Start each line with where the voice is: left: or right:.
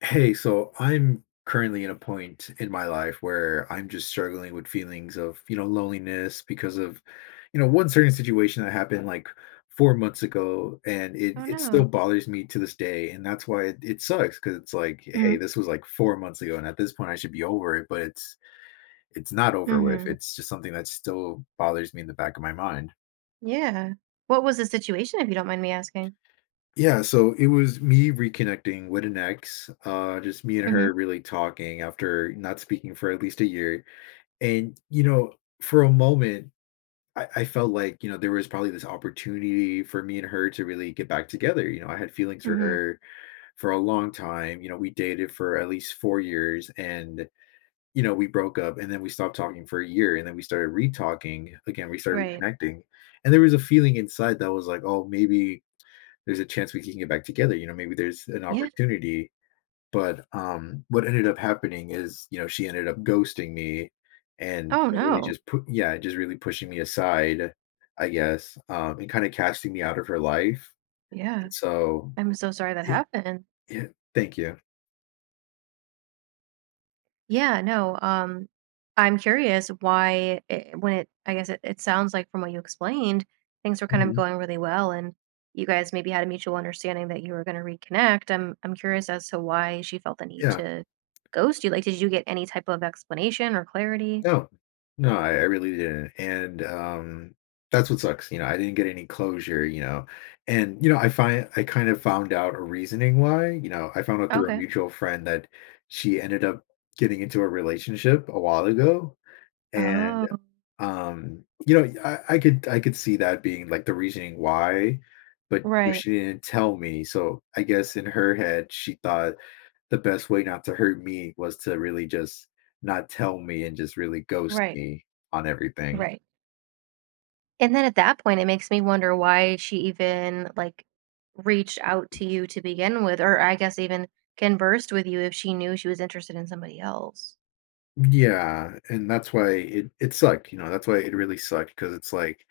left: Hey, so I'm currently in a point in my life where I'm just struggling with feelings of, loneliness because of, one certain situation that happened like 4 months ago, and it
right: Oh,
left: it still
right: no.
left: bothers me to this day, and that's why it sucks because it's like, hey,
right: Mm,
left: this was like 4 months ago, and at this point I should be over it, but it's not over with.
right: mhm.
left: It's just something that still bothers me in the back of my mind.
right: Yeah. What was the situation, if you don't mind me asking?
left: Yeah, so it was me reconnecting with an ex, just me and
right: Mhm,
left: her really talking after not speaking for at least a year. And, you know, for a moment, I felt like, you know, there was probably this opportunity for me and her to really get back together. You know, I had feelings for
right: mhm.
left: her for a long time. You know, we dated for at least 4 years and, you know, we broke up and then we stopped talking for a year and then we started re talking again. We started
right: Right.
left: reconnecting. And there was a feeling inside that was like, oh, maybe there's a chance we can get back together. You know, maybe there's an
right: Yeah.
left: opportunity but, what ended up happening is, you know, she ended up ghosting me and,
right: Oh,
left: you know, really
right: no.
left: just put, yeah, just really pushing me aside, I guess, and kinda casting me out of her life.
right: Yeah.
left: So
right: I'm so sorry that
left: it
right: happened.
left: it Thank you.
right: Yeah, no, I'm curious why it when it I guess it sounds like from what you explained, things were kind of
left: Mhm.
right: going really well, and you guys maybe had a mutual understanding that you were gonna reconnect. I'm curious as to why she felt the need
left: Yeah.
right: to ghost you. Like, did you get any type of explanation or clarity?
left: No. No, I really didn't, and, that's what sucks, you know, I didn't get any closure, you know, and, you know, I kind of found out a reasoning why, you know, I found out through a
right: Okay.
left: mutual friend that she ended up getting into a relationship a while ago. And,
right: Oh,
left: you know, I could see that being, like, the reasoning why, but, you know,
right: right.
left: she didn't tell me, so I guess in her head, she thought the best way not to hurt me was to really just not tell me and just really ghost
right: Right,
left: me on everything.
right: right. And then at that point, it makes me wonder why she even like reached out to you to begin with, or I guess even conversed with you if she knew she was interested in somebody else.
left: Yeah, and that's why it sucked, you know, that's why it really sucked because it's like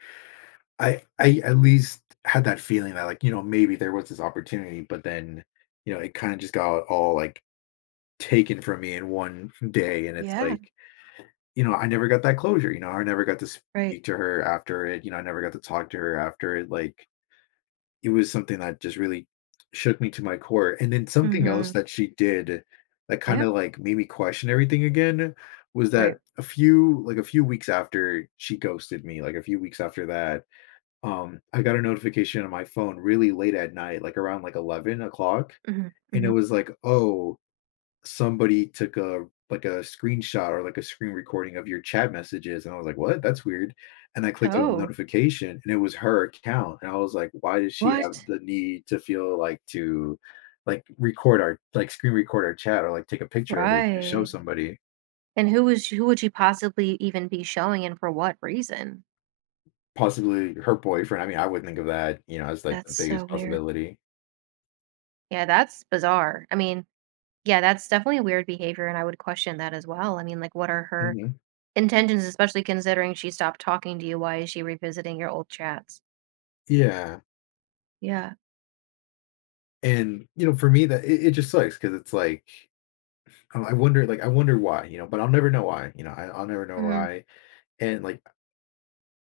left: I at least had that feeling that, like, you know, maybe there was this opportunity, but then, you know, it kinda just got all, like, taken from me in one day, and it's
right: Yeah,
left: like, you know, I never got that closure, you know, I never got to
right: right.
left: speak to her after it, you know, I never got to talk to her after it, like, it was something that just really shook me to my core, and then something else
right: Mm-hmm.
left: that she did that
right: Yep.
left: kinda, like, made me question everything again was
right: Right.
left: that a few like, a few weeks after she ghosted me, like, a few weeks after that, I got a notification on my phone really late at night, like, around, like, 11 o'clock,
right: Hmm,
left: and it
right: hmm.
left: was like, "Oh, somebody took a like a screenshot or like a screen recording of your chat messages," and I was like, "What? That's weird." And I clicked on the
right: Oh,
left: notification, and it was her account, and I was like, "Why does she have
right: what?
left: the need to feel like to like record our like screen record our chat or like take a picture of it and show
right: Right.
left: somebody?"
right: And who would she possibly even be showing, and for what reason?
left: Possibly her boyfriend. I mean, I would think of that, you know, as like the
right: That's
left: biggest
right: so weird.
left: possibility.
right: Yeah, that's bizarre. I mean, yeah, that's definitely weird behavior, and I would question that as well. I mean, like, what are her
left: Mhm.
right: intentions, especially considering she stopped talking to you, why is she revisiting your old chats?
left: Yeah,
right: Yeah.
left: and you know, for me, that it just sucks because it's like I wonder why, you know, but I'll never know why, you know, I'll never know
right: Mhm,
left: why. And, like,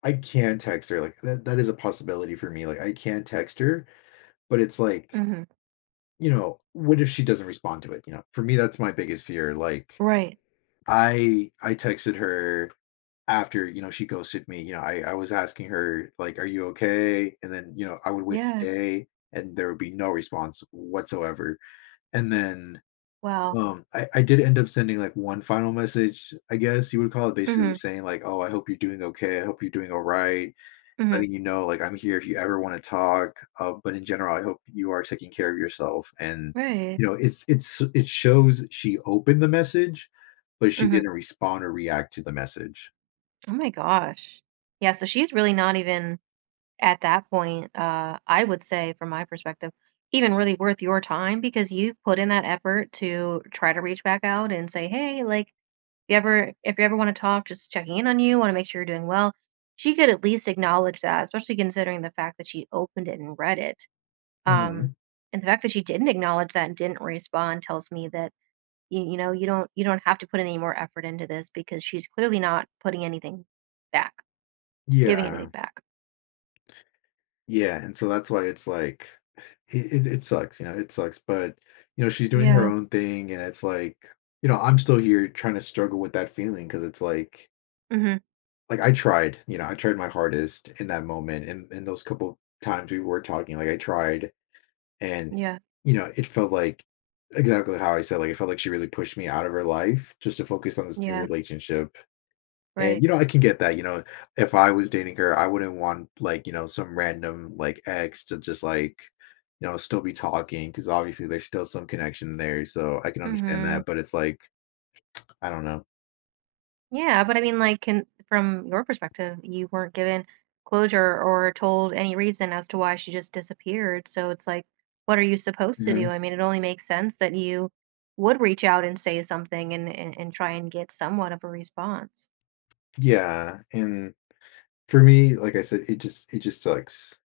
left: I can text her, like, that is a possibility for me, like, I can text her, but it's like,
right: mhm.
left: you know, what if she doesn't respond to it, you know? For me, that's my biggest fear, like,
right: Right.
left: I texted her after, you know, she ghosted me, you know, I was asking her, like, "Are you okay?" And then, you know, I would wait a
right: Yeah.
left: day, and there would be no response whatsoever, and then,
right: Wow.
left: I did end up sending, like, one final message, I guess you would call it, basically
right: Mhm,
left: saying, like, "Oh, I hope you're doing okay, I hope you're doing alright,
right: mhm.
left: letting you know, like, I'm here if you ever want to talk. But in general, I hope you are taking care of yourself." And
right: Right.
left: you know, it shows she opened the message, but she
right: Mhm.
left: didn't respond or react to the message.
right: Oh my gosh. Yeah, so she's really not even at that point, I would say from my perspective, even really worth your time because you put in that effort to try to reach back out and say, "Hey, like, you ever if you ever wanna talk, just checking in on you, wanna make sure you're doing well." She could at least acknowledge that, especially considering the fact that she opened it and read it. Um,
left: Hmm.
right: and the fact that she didn't acknowledge that and didn't respond tells me that you know, you don't have to put any more effort into this because she's clearly not putting anything back, giving anything
left: Yeah,
right: back.
left: yeah, and so that's why it's like it sucks, you know, it sucks. But you know, she's doing her
right: Yeah.
left: own thing, and it's like you know, I'm still here trying to struggle with that feeling because it's
right: Mhm.
left: like I tried, you know, I tried my hardest in that moment, and in those couple times we were talking, like I tried. And,
right: Yeah.
left: you know, it felt like exactly how I said, like, it felt like she really pushed me out of her life just to focus on this new
right: Yeah.
left: relationship. And,
right: Right.
left: you know, I can get that. You know, if I was dating her, I wouldn't want, like, you know, some random, like, ex to just, like, you know, still be talking because obviously there's still some connection there. So I can understand
right: Mhm.
left: that. But it's like, I don't know.
right: Yeah, but I mean, like, can from your perspective, you weren't given closure or told any reason as to why she just disappeared. So it's like, what are you supposed to
left: Mhm.
right: do? I mean, it only makes sense that you would reach out and say something and try and get somewhat of a response.
left: Yeah. And for me, like I said, it just sucks.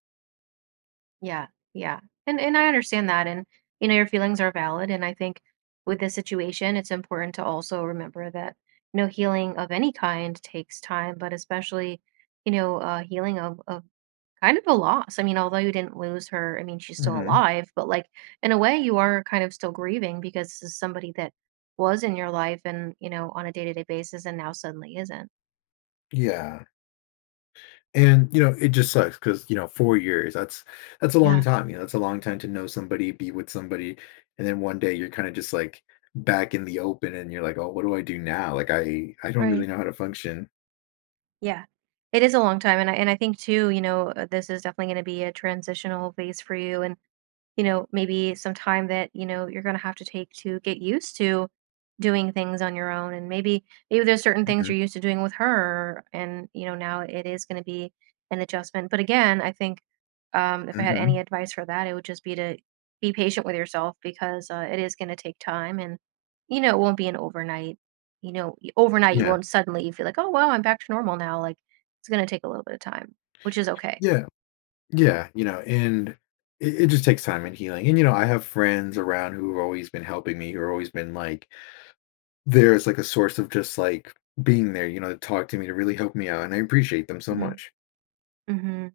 right: Yeah, yeah, and I understand that, and you know, your feelings are valid, and I think with this situation, it's important to also remember that no healing of any kind takes time, but especially you know, healing of kind of a loss. I mean, although you didn't lose her, I mean, she's still
left: Hmm.
right: alive, but like in a way, you are kind of still grieving because this is somebody that was in your life and, you know, on a day to day basis and now suddenly isn't.
left: Yeah. And you know, it just sucks because you know, 4 years, that's a long
right: Yeah,
left: time. You know, that's a long time to know somebody, be with somebody, and then one day you're kind of just like back in the open, and you're like, oh, what do I do now? Like, I don't really
right: right.
left: know how to function.
right: Yeah. It is a long time. And I think too, you know, this is definitely going to be a transitional phase for you. And you know, maybe some time that, you know, you're going to have to take to get used to doing things on your own and maybe there's certain things
left: Mhm,
right: you're used to doing with her and you know now it is going to be an adjustment. But again, I think if I had any
left: mhm.
right: advice for that it would just be to be patient with yourself because it is going to take time and you know it won't be an overnight overnight you
left: Yeah,
right: won't suddenly feel like, oh well, I'm back to normal now, like it's going to take a little bit of time, which is okay.
left: yeah, yeah. You know, and it just takes time and healing. And you know, I have friends around who have always been helping me, who have always been like there's like a source of just like being there. You know, to talk to me, to really help me out, and I appreciate them so
right: Hmm,
left: much.
right: hmm.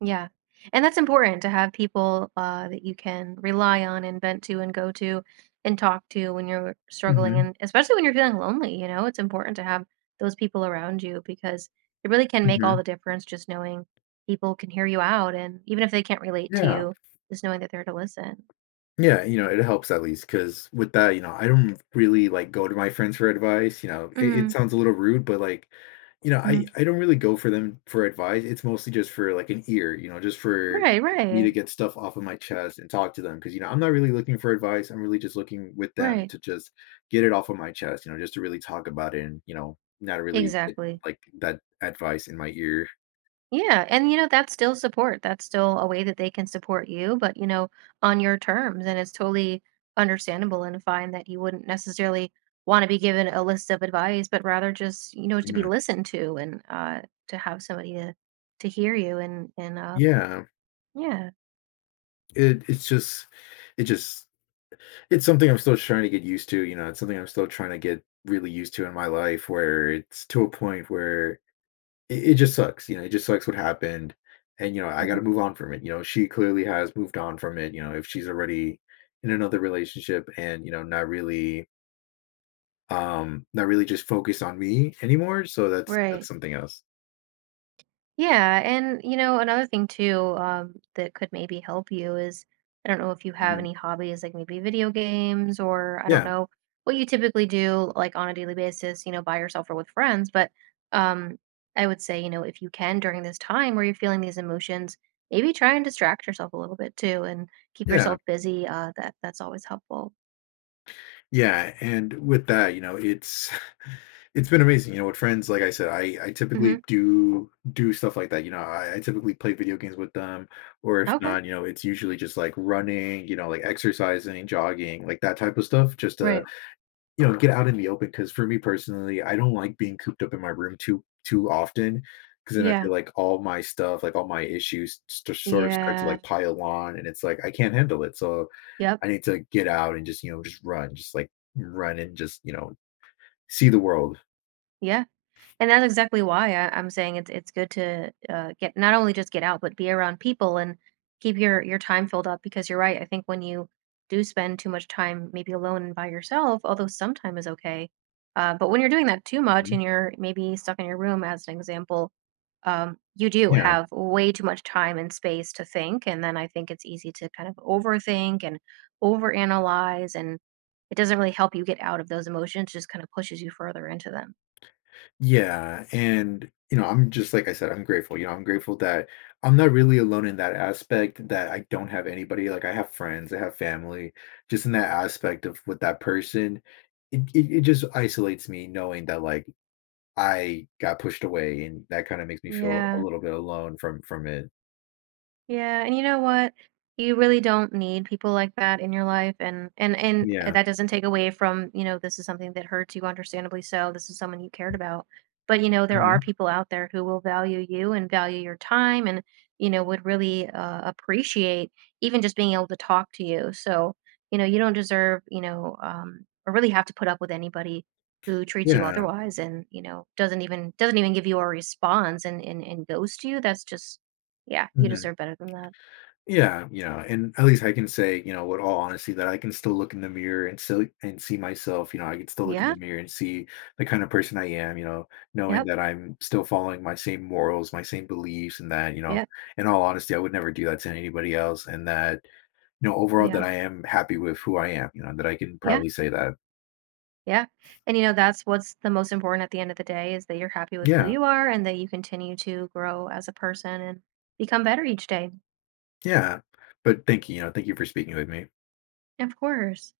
right: Yeah. And that's important to have people that you can rely on and vent to and go to and talk to when you're struggling.
left: Hmm.
right: And especially when you're feeling lonely, you know, it's important to have those people around you because it really can make all
left: Hmm.
right: the difference just knowing people can hear you out. And even if they can't relate to
left: Yeah.
right: you, just knowing that they're to listen.
left: Yeah, you know, it helps at least because with that, you know, I don't really, like, go to my friends for advice, you know, it
right: Mm-hmm,
left: sounds a little rude, but, like, you know, I
right: mm-hmm.
left: I don't really go for them for advice, it's mostly just for, like, an ear, you know, just for
right: Right,
left: me to
right: right,
left: get stuff off of my chest and talk to them because you know, I'm not really looking for advice, I'm really just looking with them
right: right.
left: to just get it off of my chest, you know, just to really talk about it and, you know, not really get,
right: Exactly.
left: like, that advice in my ear.
right: Yeah, and you know, that's still support. That's still a way that they can support you, but you know, on your terms. And it's totally understandable and fine that you wouldn't necessarily want to be given a list of advice, but rather just, you know, to be
left: Mhm.
right: listened to and to have somebody to hear you and
left: Yeah,
right: yeah.
left: it it's just it just it's something I'm still trying to get used to. You know, it's something I'm still trying to get really used to in my life where it's to a point where it just sucks. You know, it just sucks what happened. And, you know, I got
right: Hmm.
left: to move on from it. You know, she clearly has moved on from it. You know, if she's already in another relationship and, you know, not really, not really just focused on me anymore. So that's
right: Right.
left: something else.
right: Yeah, and you know, another thing too, that could maybe help you is I don't know if you have
left: Mhm.
right: any hobbies like maybe video games or I don't
left: Yeah.
right: know what you typically do like on a daily basis, you know, by yourself or with friends, but um I would say, you know, if you can during this time where you're feeling these emotions, maybe try and distract yourself a little bit too and keep
left: Yeah.
right: yourself busy. That that's always helpful.
left: Yeah, and with that, you know, it's it's been amazing. You know, with friends, like I said, I typically
right: Mhm.
left: do do stuff like that. You know, I typically play video games with them, or if
right: Okay.
left: not, you know, it's usually just like running, you know, like exercising, jogging, like that type of stuff, just to
right: Right.
left: you know get out in the open. Because for me personally, I don't like being cooped up in my room too too often. Because then I
right: Yeah.
left: feel like all my stuff, like all my issues, just sort of start to
right: Yeah.
left: like pile on, and it's like I can't handle it. So
right: Yep.
left: I need to get out and just, you know, just run, just like run and just, you know, see the world.
right: Yeah. And that's exactly why I'm saying it's good to get not only just get out, but be around people and keep your time filled up. Because you're right. I think when you do spend too much time maybe alone and by yourself, although some time is okay, but when you're doing that too much and
left: Mhm.
right: you're maybe stuck in your room, as an example, you do
left: Yeah.
right: have way too much time and space to think, and then I think it's easy to kind of overthink and overanalyze, and it doesn't really help you get out of those emotions. Just kind of pushes you further into them.
left: Yeah. And, you know, I'm just like I said, I'm grateful. You know, I'm grateful that I'm not really alone in that aspect that I don't have anybody. Like I have friends, I have family. Just in that aspect of with that person, it just isolates me knowing that like I got pushed away and that kind of makes me feel a
right: Yeah.
left: little bit alone from it.
right: Yeah, and you know what? You really don't need people like that in your life and
left: Yeah.
right: that doesn't take away from, you know, this is something that hurts you understandably so. This is someone you cared about. But you know, there are
left: Hmm.
right: people out there who will value you and value your time and you know, would really appreciate even just being able to talk to you. So, you know, you don't deserve, you know, or really have to put up with anybody who treats you
left: Yeah.
right: otherwise and, you know, doesn't even give you a response and ghosts you. That's just yeah, you
left: Mhm.
right: deserve better than that.
left: Yeah, you know, and at least I can say, you know, with all honesty that I can still look in the mirror and still and see myself, you know, I can still look in the
right: Yeah,
left: mirror and see the kind of person I am, you know, knowing
right: yep,
left: that I'm still following my same morals, my same beliefs and that, you know,
right: yep,
left: in all honesty, I would never do that to anybody else and that, you know, overall that
right: yeah,
left: I am happy with who I am, you know, that I can
right: yeah,
left: probably say that.
right: yeah. And, you know, that's what's the most important at the end of the day is that you're happy with who
left: Yeah.
right: you are and that you continue to grow as a person and become better each day.
left: Yeah. But thank you, you know, thank you for speaking with me.
right: Of course.